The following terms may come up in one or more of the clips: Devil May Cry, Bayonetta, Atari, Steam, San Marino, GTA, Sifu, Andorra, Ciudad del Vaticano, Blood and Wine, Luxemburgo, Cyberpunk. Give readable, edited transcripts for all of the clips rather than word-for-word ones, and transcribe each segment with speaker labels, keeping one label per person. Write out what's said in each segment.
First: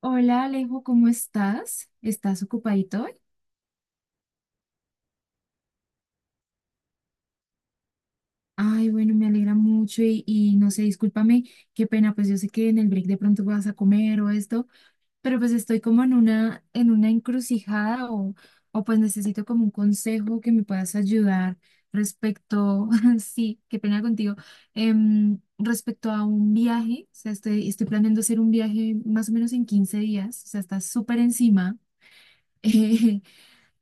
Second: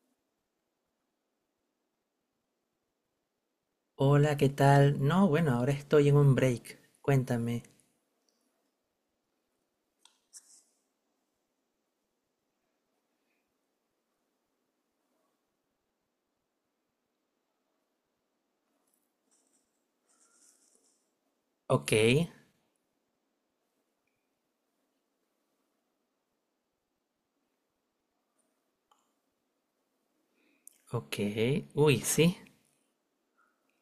Speaker 1: Hola Alejo, ¿cómo estás? ¿Estás ocupadito hoy?
Speaker 2: Hola, ¿qué tal? No, bueno, ahora estoy en un break. Cuéntame.
Speaker 1: Ay, bueno, me alegra mucho y no sé, discúlpame, qué pena, pues yo sé que en el break de pronto vas a comer o esto, pero pues estoy como en una encrucijada o pues necesito como un consejo que me puedas ayudar
Speaker 2: Ok,
Speaker 1: respecto, sí, qué pena contigo, respecto a un viaje, o sea, estoy planeando hacer un viaje más o menos en 15 días, o sea, está súper
Speaker 2: ok.
Speaker 1: encima.
Speaker 2: Uy, sí.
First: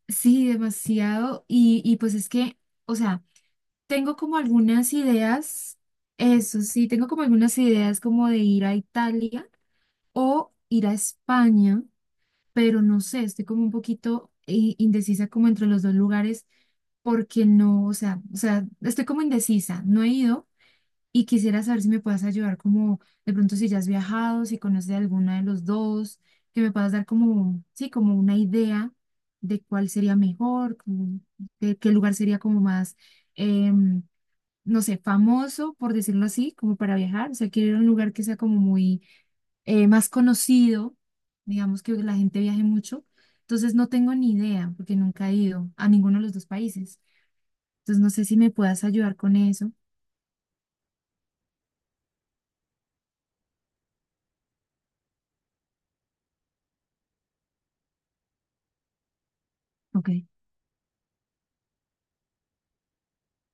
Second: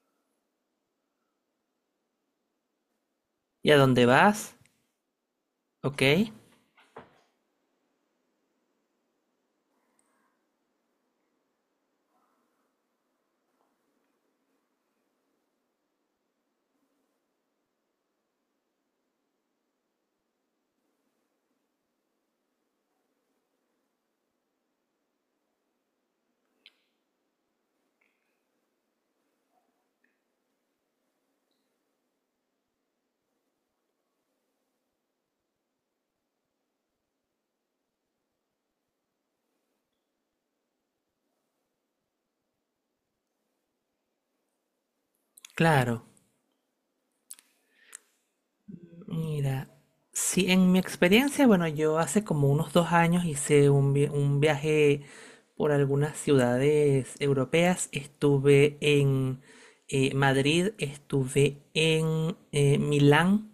Speaker 1: Sí, demasiado. Y pues es que, o sea,
Speaker 2: ¿Y a dónde
Speaker 1: tengo como
Speaker 2: vas?
Speaker 1: algunas ideas,
Speaker 2: Ok,
Speaker 1: eso sí, tengo como algunas ideas como de ir a Italia o ir a España, pero no sé, estoy como un poquito indecisa como entre los dos lugares porque no, o sea, estoy como indecisa, no he ido y quisiera saber si me puedas ayudar como de pronto si ya has viajado, si conoces alguna de los dos, que me puedas dar como, sí, como una idea de cuál sería mejor, como de qué lugar sería como más, em, no sé, famoso, por decirlo así, como para viajar. O sea, quiero ir a un lugar que sea como muy más conocido, digamos que la gente viaje mucho. Entonces no tengo ni idea porque nunca he ido a
Speaker 2: claro.
Speaker 1: ninguno de los dos países. Entonces no sé si me puedas ayudar con
Speaker 2: Mira,
Speaker 1: eso.
Speaker 2: sí, en mi experiencia, bueno, yo hace como unos 2 años hice un viaje por algunas ciudades europeas. Estuve en
Speaker 1: Ok.
Speaker 2: Madrid, estuve en Milán,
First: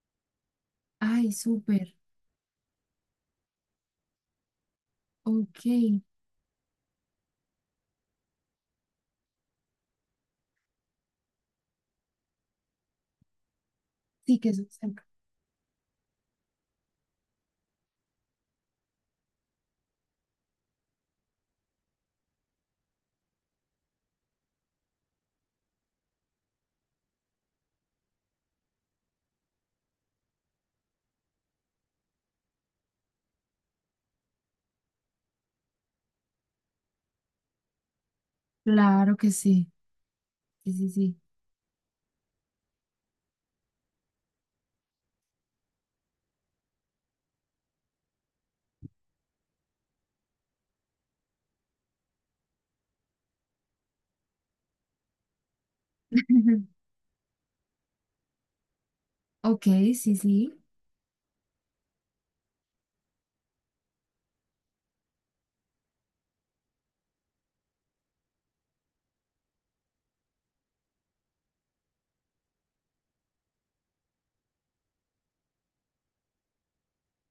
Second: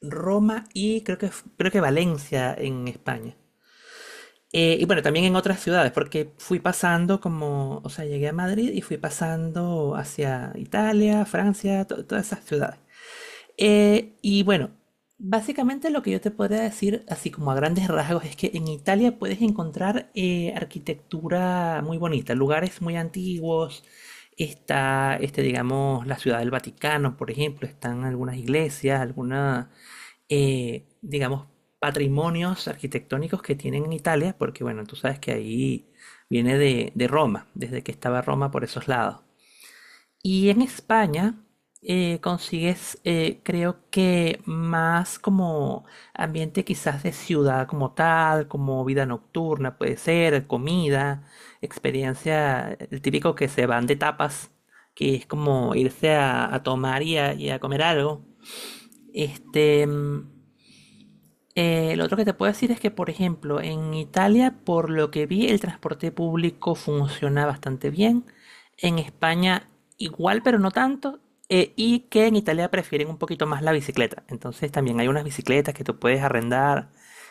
Speaker 2: Roma y creo que,
Speaker 1: Ay,
Speaker 2: creo que
Speaker 1: súper.
Speaker 2: Valencia en España. Y bueno, también en otras
Speaker 1: Ok,
Speaker 2: ciudades,
Speaker 1: sí
Speaker 2: porque fui pasando como, o sea, llegué a Madrid y fui pasando hacia Italia, Francia, todas esas ciudades. Y
Speaker 1: que eso.
Speaker 2: bueno,
Speaker 1: Cerca.
Speaker 2: básicamente lo que yo te podría decir, así como a grandes rasgos, es que en Italia puedes encontrar arquitectura muy bonita, lugares muy antiguos. Está, este, digamos, la Ciudad del Vaticano, por ejemplo, están algunas iglesias, algunas, digamos, patrimonios arquitectónicos que tienen en Italia, porque bueno, tú sabes que ahí viene de Roma, desde que estaba Roma por esos
Speaker 1: Claro
Speaker 2: lados.
Speaker 1: que sí,
Speaker 2: Y en
Speaker 1: sí, sí, sí.
Speaker 2: España consigues, creo que más como ambiente quizás de ciudad como tal, como vida nocturna puede ser, comida, experiencia, el típico que se van de tapas, que es como irse a tomar y a comer algo.
Speaker 1: Ok,
Speaker 2: Este,
Speaker 1: sí, sí.
Speaker 2: lo otro que te puedo decir es que, por ejemplo, en Italia, por lo que vi, el transporte público funciona bastante bien. En España, igual, pero no tanto. Y que en Italia prefieren un poquito más la bicicleta. Entonces, también hay unas bicicletas que tú puedes arrendar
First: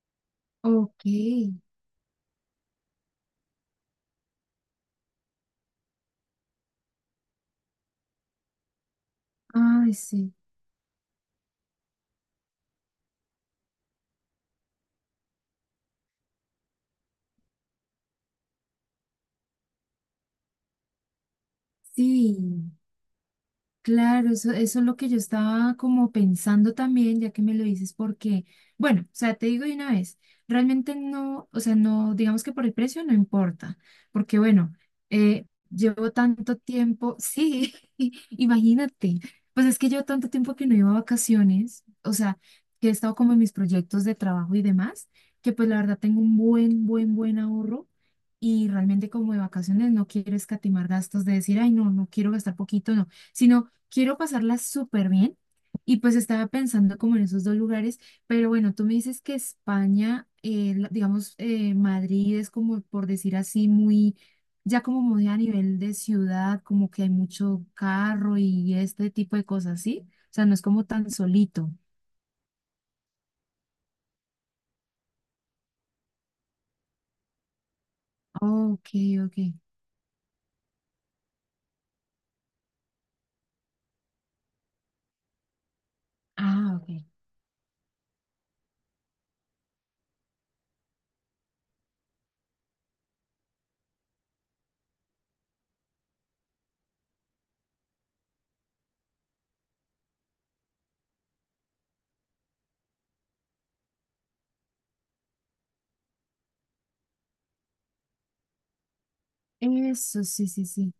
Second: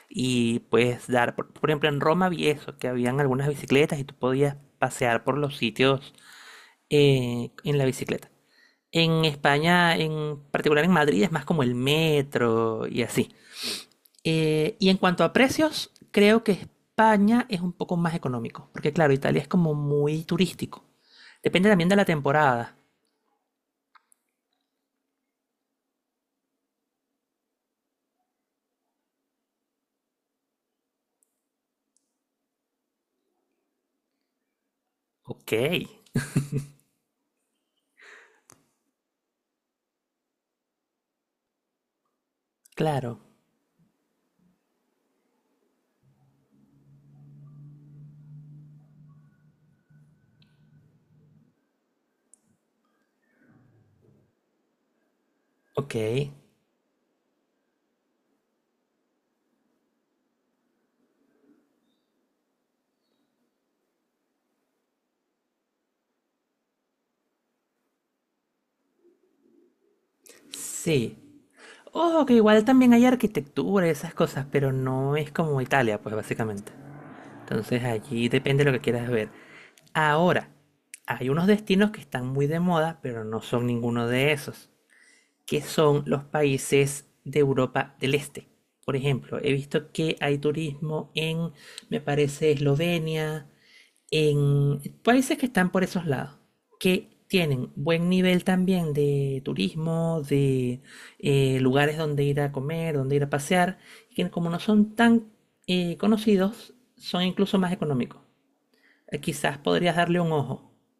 Speaker 2: y
Speaker 1: Ok.
Speaker 2: puedes dar. Por ejemplo, en Roma vi eso, que habían algunas bicicletas y tú podías pasear por los sitios en la bicicleta. En
Speaker 1: Ay,
Speaker 2: España,
Speaker 1: sí.
Speaker 2: en particular en Madrid, es más como el metro y así. Y en cuanto a precios, creo que España es un poco más económico, porque claro, Italia es como muy turístico. Depende también de la
Speaker 1: Sí.
Speaker 2: temporada.
Speaker 1: Claro, eso es lo que yo estaba como pensando también, ya que me lo dices, porque, bueno, o sea, te digo de una vez, realmente no, o sea, no, digamos que por el precio no importa, porque bueno,
Speaker 2: Ok,
Speaker 1: llevo tanto tiempo, sí, imagínate, pues es que llevo tanto tiempo que no iba a vacaciones, o sea, que he estado
Speaker 2: claro,
Speaker 1: como en mis proyectos de trabajo y demás, que pues la verdad tengo un buen, buen, buen ahorro. Y realmente como de vacaciones no quiero escatimar gastos de decir, ay, no, no quiero gastar poquito, no, sino quiero pasarla súper bien
Speaker 2: ok,
Speaker 1: y pues estaba pensando como en esos dos lugares, pero bueno, tú me dices que España, digamos, Madrid es como, por decir así, muy, ya como muy a nivel de ciudad, como que hay mucho carro y este tipo de cosas, ¿sí? O sea, no es como tan
Speaker 2: sí.
Speaker 1: solito.
Speaker 2: Ojo, que igual también hay arquitectura y esas cosas, pero no es como Italia, pues básicamente. Entonces allí depende de lo que
Speaker 1: Ok,
Speaker 2: quieras ver.
Speaker 1: ok.
Speaker 2: Ahora, hay unos destinos que están muy de moda, pero no son ninguno de esos, que son los
Speaker 1: Ah, ok.
Speaker 2: países de Europa del Este. Por ejemplo, he visto que hay turismo en, me parece, Eslovenia, en países que están por esos lados, que tienen buen nivel también de turismo, de lugares donde ir a comer, donde ir a pasear, y que como no son tan conocidos, son incluso más económicos. Quizás podrías darle
Speaker 1: Eso,
Speaker 2: un
Speaker 1: sí, sí,
Speaker 2: ojo.
Speaker 1: sí.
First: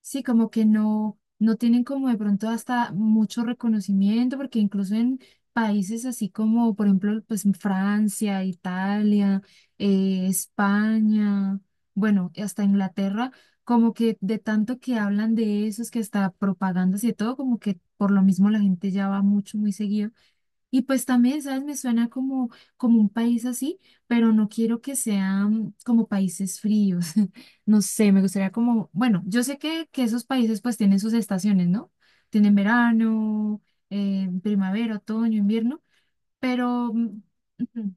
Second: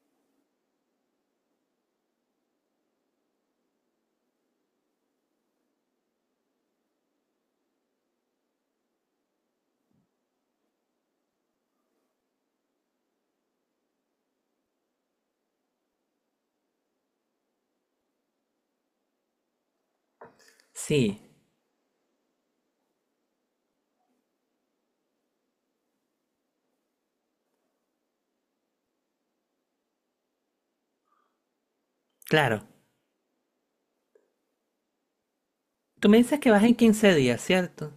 Speaker 1: Sí, como que no, no tienen como de pronto hasta mucho reconocimiento, porque incluso en países así como, por ejemplo, pues en Francia, Italia, España, bueno, y hasta Inglaterra, como que de tanto que hablan de eso, es que hasta propagandas y de todo, como que por lo mismo la gente ya va mucho, muy seguido. Y
Speaker 2: Sí,
Speaker 1: pues también, ¿sabes? Me suena como, como un país así, pero no quiero que sean como países fríos. No sé, me gustaría como, bueno, yo sé que esos países pues tienen sus estaciones, ¿no? Tienen
Speaker 2: claro.
Speaker 1: verano, primavera, otoño, invierno,
Speaker 2: Tú me dices que vas en
Speaker 1: pero,
Speaker 2: 15 días, ¿cierto?
Speaker 1: ujú,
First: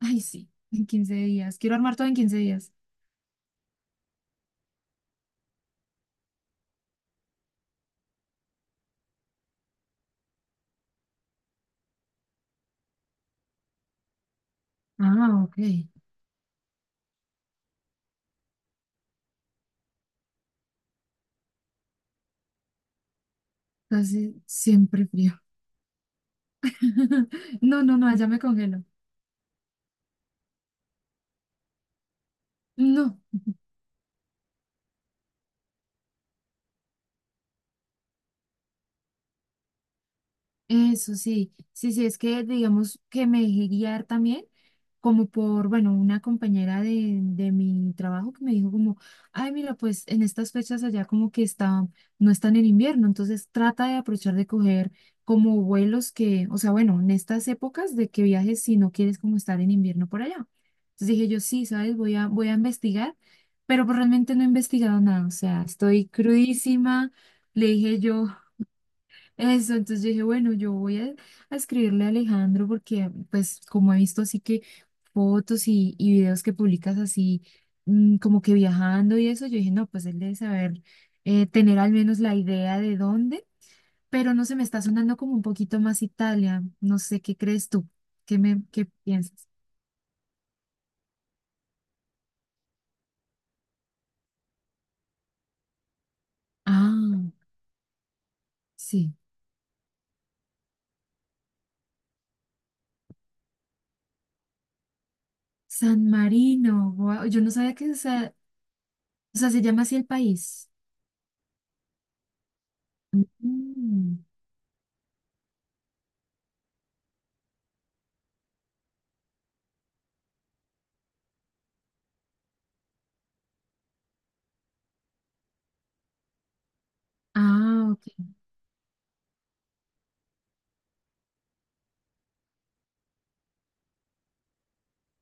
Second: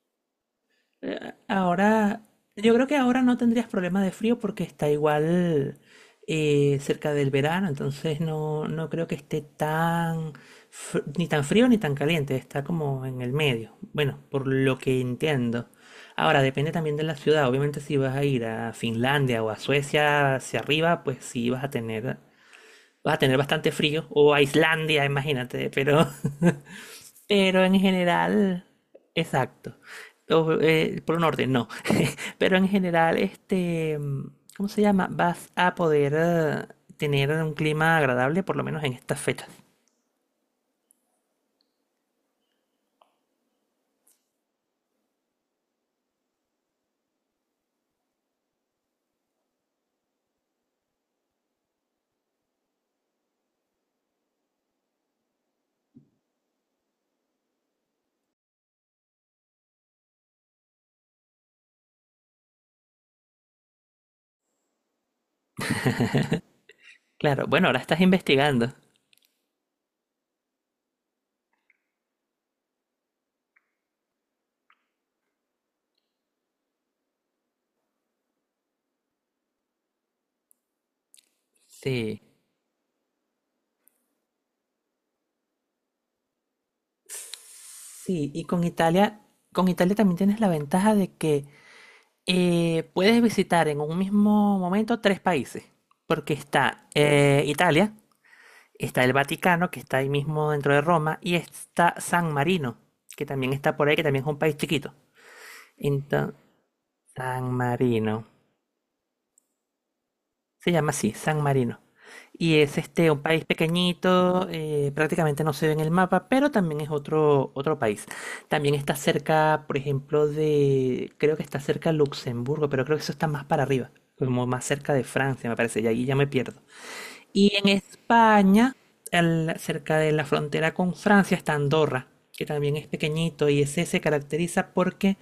Speaker 1: ay, sí, en 15 días. Quiero armar todo en
Speaker 2: Ahora,
Speaker 1: 15 días.
Speaker 2: yo creo que ahora no tendrías problema de frío porque está igual cerca del verano, entonces no, no creo que esté tan, ni tan frío ni tan caliente, está como en el medio. Bueno, por lo que
Speaker 1: Ah, ok.
Speaker 2: entiendo. Ahora, depende también de la ciudad. Obviamente, si vas a ir a Finlandia o a Suecia hacia arriba, pues sí vas a tener bastante frío. O a
Speaker 1: Casi
Speaker 2: Islandia,
Speaker 1: siempre frío.
Speaker 2: imagínate, pero Pero en
Speaker 1: No, no, no, allá me
Speaker 2: general,
Speaker 1: congelo.
Speaker 2: exacto. O, por un orden, no. Pero en
Speaker 1: No.
Speaker 2: general, este, ¿cómo se llama? Vas a poder tener un clima agradable, por lo menos en estas fechas.
Speaker 1: Eso sí, sí, sí, es que digamos que me dejé guiar también, como por, bueno, una compañera de mi trabajo que me dijo como, ay, mira, pues en estas fechas allá como que está, no están en invierno, entonces trata de aprovechar de coger como vuelos que, o sea, bueno, en estas épocas de que viajes si no quieres como estar en invierno por allá. Entonces dije yo, sí, ¿sabes? Voy a investigar, pero pues realmente no he investigado nada, o sea, estoy crudísima,
Speaker 2: Claro, bueno,
Speaker 1: le
Speaker 2: ahora
Speaker 1: dije
Speaker 2: estás
Speaker 1: yo.
Speaker 2: investigando.
Speaker 1: Eso, entonces yo dije, bueno, yo voy a escribirle a Alejandro porque, pues, como he visto así que fotos y videos que publicas así, como que viajando y eso, yo dije, no, pues él debe saber tener al menos
Speaker 2: Sí.
Speaker 1: la idea de dónde, pero no se me está sonando como un poquito más Italia. No sé, ¿qué crees tú?
Speaker 2: Sí,
Speaker 1: ¿Qué
Speaker 2: y
Speaker 1: me, qué piensas?
Speaker 2: Con Italia también tienes la ventaja de que puedes visitar en un mismo momento tres países, porque está
Speaker 1: Ah,
Speaker 2: Italia, está el
Speaker 1: sí,
Speaker 2: Vaticano, que está ahí mismo dentro de Roma, y está San Marino, que también está por ahí, que también es un país chiquito.
Speaker 1: San
Speaker 2: Ento-
Speaker 1: Marino, guau, yo
Speaker 2: San
Speaker 1: no sabía que, o
Speaker 2: Marino.
Speaker 1: sea, o sea, se llama así el país.
Speaker 2: Se llama así, San Marino. Y es este un país
Speaker 1: Mm.
Speaker 2: pequeñito, prácticamente no se ve en el mapa, pero también es otro, otro país. También está cerca, por ejemplo, de, creo que está cerca de Luxemburgo, pero creo que eso está más para arriba, como más cerca de Francia, me parece, y ahí ya me pierdo. Y en
Speaker 1: Ah, ok.
Speaker 2: España, cerca de la frontera con Francia, está Andorra, que también es pequeñito y ese se caracteriza porque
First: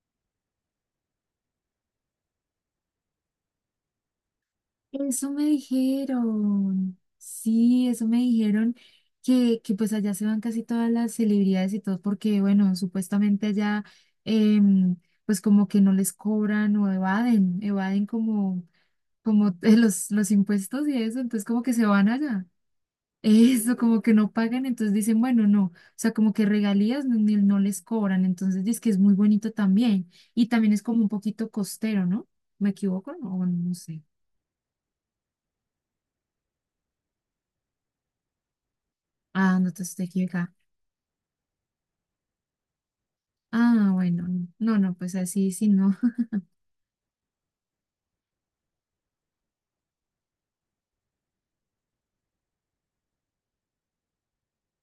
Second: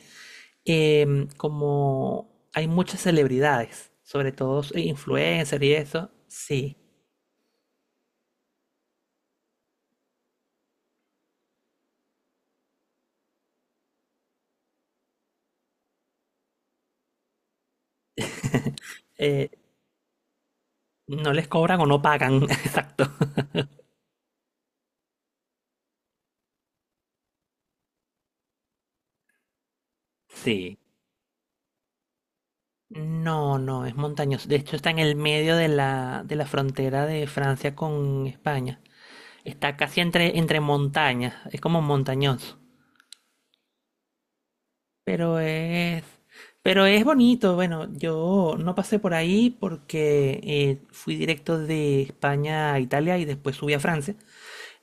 Speaker 2: como hay muchas celebridades, sobre todo
Speaker 1: Eso me
Speaker 2: influencers y eso, sí,
Speaker 1: dijeron, sí, eso me dijeron que pues allá se van casi todas las celebridades y todo porque, bueno, supuestamente allá em, pues como que no les cobran o evaden, como, como
Speaker 2: eh,
Speaker 1: los impuestos y eso,
Speaker 2: no
Speaker 1: entonces
Speaker 2: les
Speaker 1: como que
Speaker 2: cobran
Speaker 1: se
Speaker 2: o no
Speaker 1: van
Speaker 2: pagan,
Speaker 1: allá.
Speaker 2: exacto.
Speaker 1: Eso, como que no pagan, entonces dicen, bueno, no, o sea, como que regalías no, no les cobran, entonces dice que es muy bonito también y también
Speaker 2: Sí.
Speaker 1: es como un poquito costero, ¿no? ¿Me equivoco? O no.
Speaker 2: No,
Speaker 1: No
Speaker 2: no, es
Speaker 1: sé.
Speaker 2: montañoso. De hecho, está en el medio de la frontera de Francia con España.
Speaker 1: Ah, no
Speaker 2: Está
Speaker 1: te
Speaker 2: casi
Speaker 1: estoy
Speaker 2: entre,
Speaker 1: equivocada.
Speaker 2: entre montañas, es como montañoso.
Speaker 1: Ah, bueno, no, no, pues
Speaker 2: Pero
Speaker 1: así sí, no.
Speaker 2: es, pero es bonito. Bueno, yo no pasé por ahí porque fui directo de España a Italia y después subí a Francia.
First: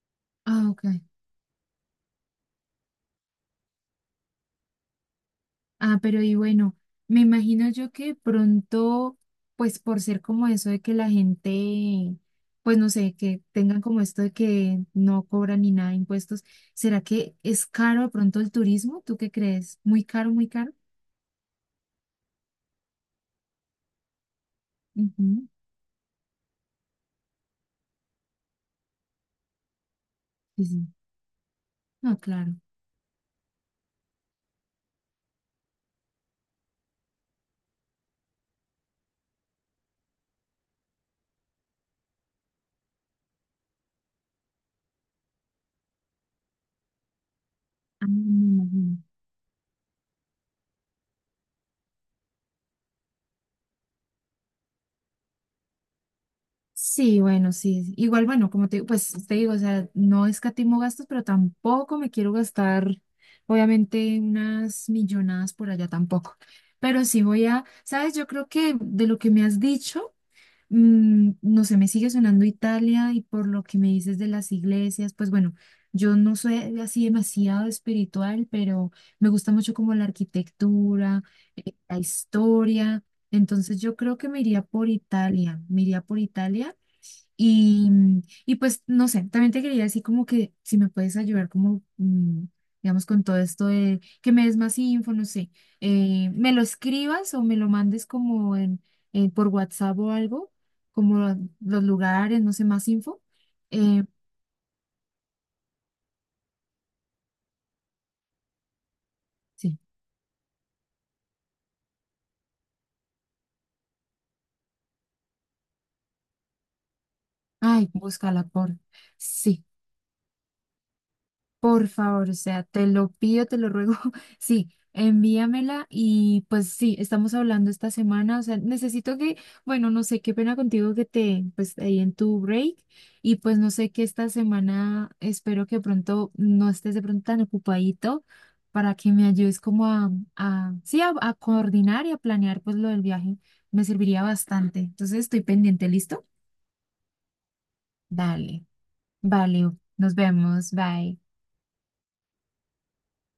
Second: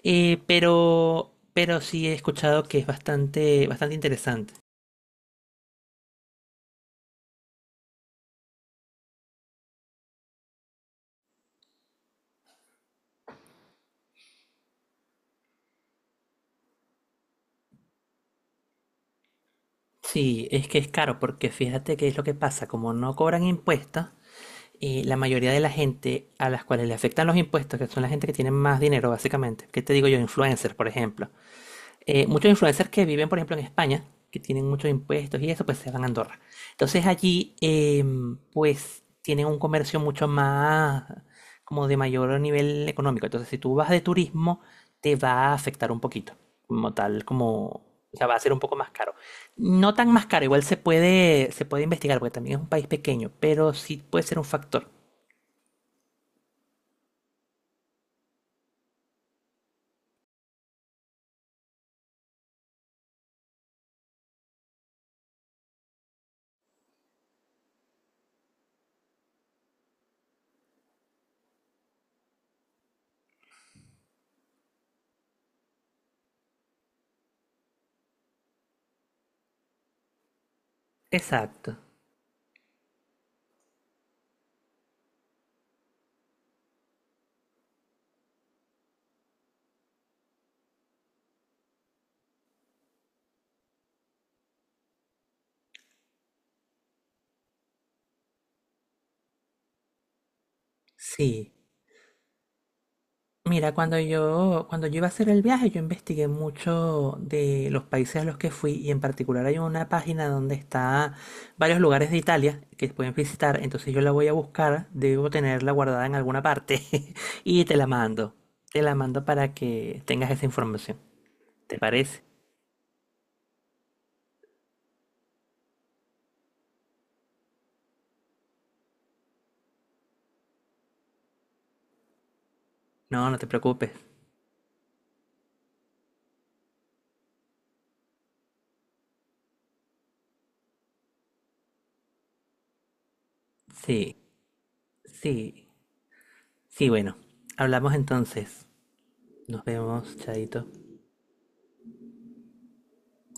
Speaker 1: Ah, ok.
Speaker 2: Pero sí he escuchado que es bastante, bastante interesante.
Speaker 1: Ah, pero y bueno, me imagino yo que pronto, pues por ser como eso de que la gente, pues no sé, que tengan como esto de que no cobran ni nada de impuestos, ¿será que es caro de pronto el turismo? ¿Tú qué crees? ¿Muy caro,
Speaker 2: Sí,
Speaker 1: muy
Speaker 2: es
Speaker 1: caro?
Speaker 2: que es caro porque fíjate qué es lo que pasa. Como no cobran impuestos, la
Speaker 1: Ujú,
Speaker 2: mayoría de la gente a las cuales le afectan los impuestos, que son la gente que tiene más dinero básicamente. ¿Qué te digo yo?
Speaker 1: sí,
Speaker 2: Influencers,
Speaker 1: sí.
Speaker 2: por ejemplo.
Speaker 1: No,
Speaker 2: Muchos
Speaker 1: claro.
Speaker 2: influencers que viven, por ejemplo, en España, que tienen muchos impuestos y eso, pues se van a Andorra. Entonces allí, pues, tienen un comercio mucho más, como de mayor nivel económico. Entonces, si tú vas de turismo, te va a afectar un poquito, como tal, como, o
Speaker 1: Ah,
Speaker 2: sea, va a
Speaker 1: me
Speaker 2: ser un poco más
Speaker 1: imagino.
Speaker 2: caro. No tan más caro, igual se puede investigar, porque también es un país pequeño, pero sí puede ser un factor.
Speaker 1: Sí, bueno, sí. Igual, bueno, como te, pues te digo, o sea, no escatimo gastos, pero tampoco me quiero gastar, obviamente, unas millonadas por allá tampoco. Pero sí sabes, yo creo que de lo que me has dicho, no sé, me sigue sonando Italia y por lo que me dices de las iglesias, pues bueno, yo no soy así demasiado espiritual, pero me gusta mucho como la arquitectura,
Speaker 2: Exacto.
Speaker 1: la historia. Entonces yo creo que me iría por Italia, me iría por Italia y, y pues, no sé, también te quería decir como que si me puedes ayudar como, digamos, con todo esto de que me des más info, no sé, me lo escribas o me lo mandes como en, por WhatsApp o algo, como
Speaker 2: Sí.
Speaker 1: los lugares, no sé, más info.
Speaker 2: Mira,
Speaker 1: Eh,
Speaker 2: cuando yo iba a hacer el viaje, yo investigué mucho de los países a los que fui y en particular hay
Speaker 1: sí,
Speaker 2: una página donde está varios lugares de Italia que pueden visitar, entonces yo la voy a buscar, debo tenerla guardada en alguna parte y
Speaker 1: ay, búscala por,
Speaker 2: te la mando para
Speaker 1: sí.
Speaker 2: que tengas esa información. ¿Te
Speaker 1: Por
Speaker 2: parece?
Speaker 1: favor, o sea, te lo pido, te lo ruego. Sí, envíamela y pues sí, estamos hablando esta semana. O sea, necesito que, bueno, no sé, qué pena contigo que te, pues ahí en tu break
Speaker 2: No, no
Speaker 1: y
Speaker 2: te
Speaker 1: pues no
Speaker 2: preocupes.
Speaker 1: sé que esta semana espero que pronto no estés de pronto tan ocupadito para que me ayudes como a sí, a coordinar y a planear pues lo del viaje. Me
Speaker 2: Sí,
Speaker 1: serviría bastante. Entonces
Speaker 2: sí,
Speaker 1: estoy pendiente, ¿listo?
Speaker 2: sí, bueno, hablamos entonces.
Speaker 1: Dale,
Speaker 2: Nos
Speaker 1: vale, nos
Speaker 2: vemos, Chaito.
Speaker 1: vemos, bye.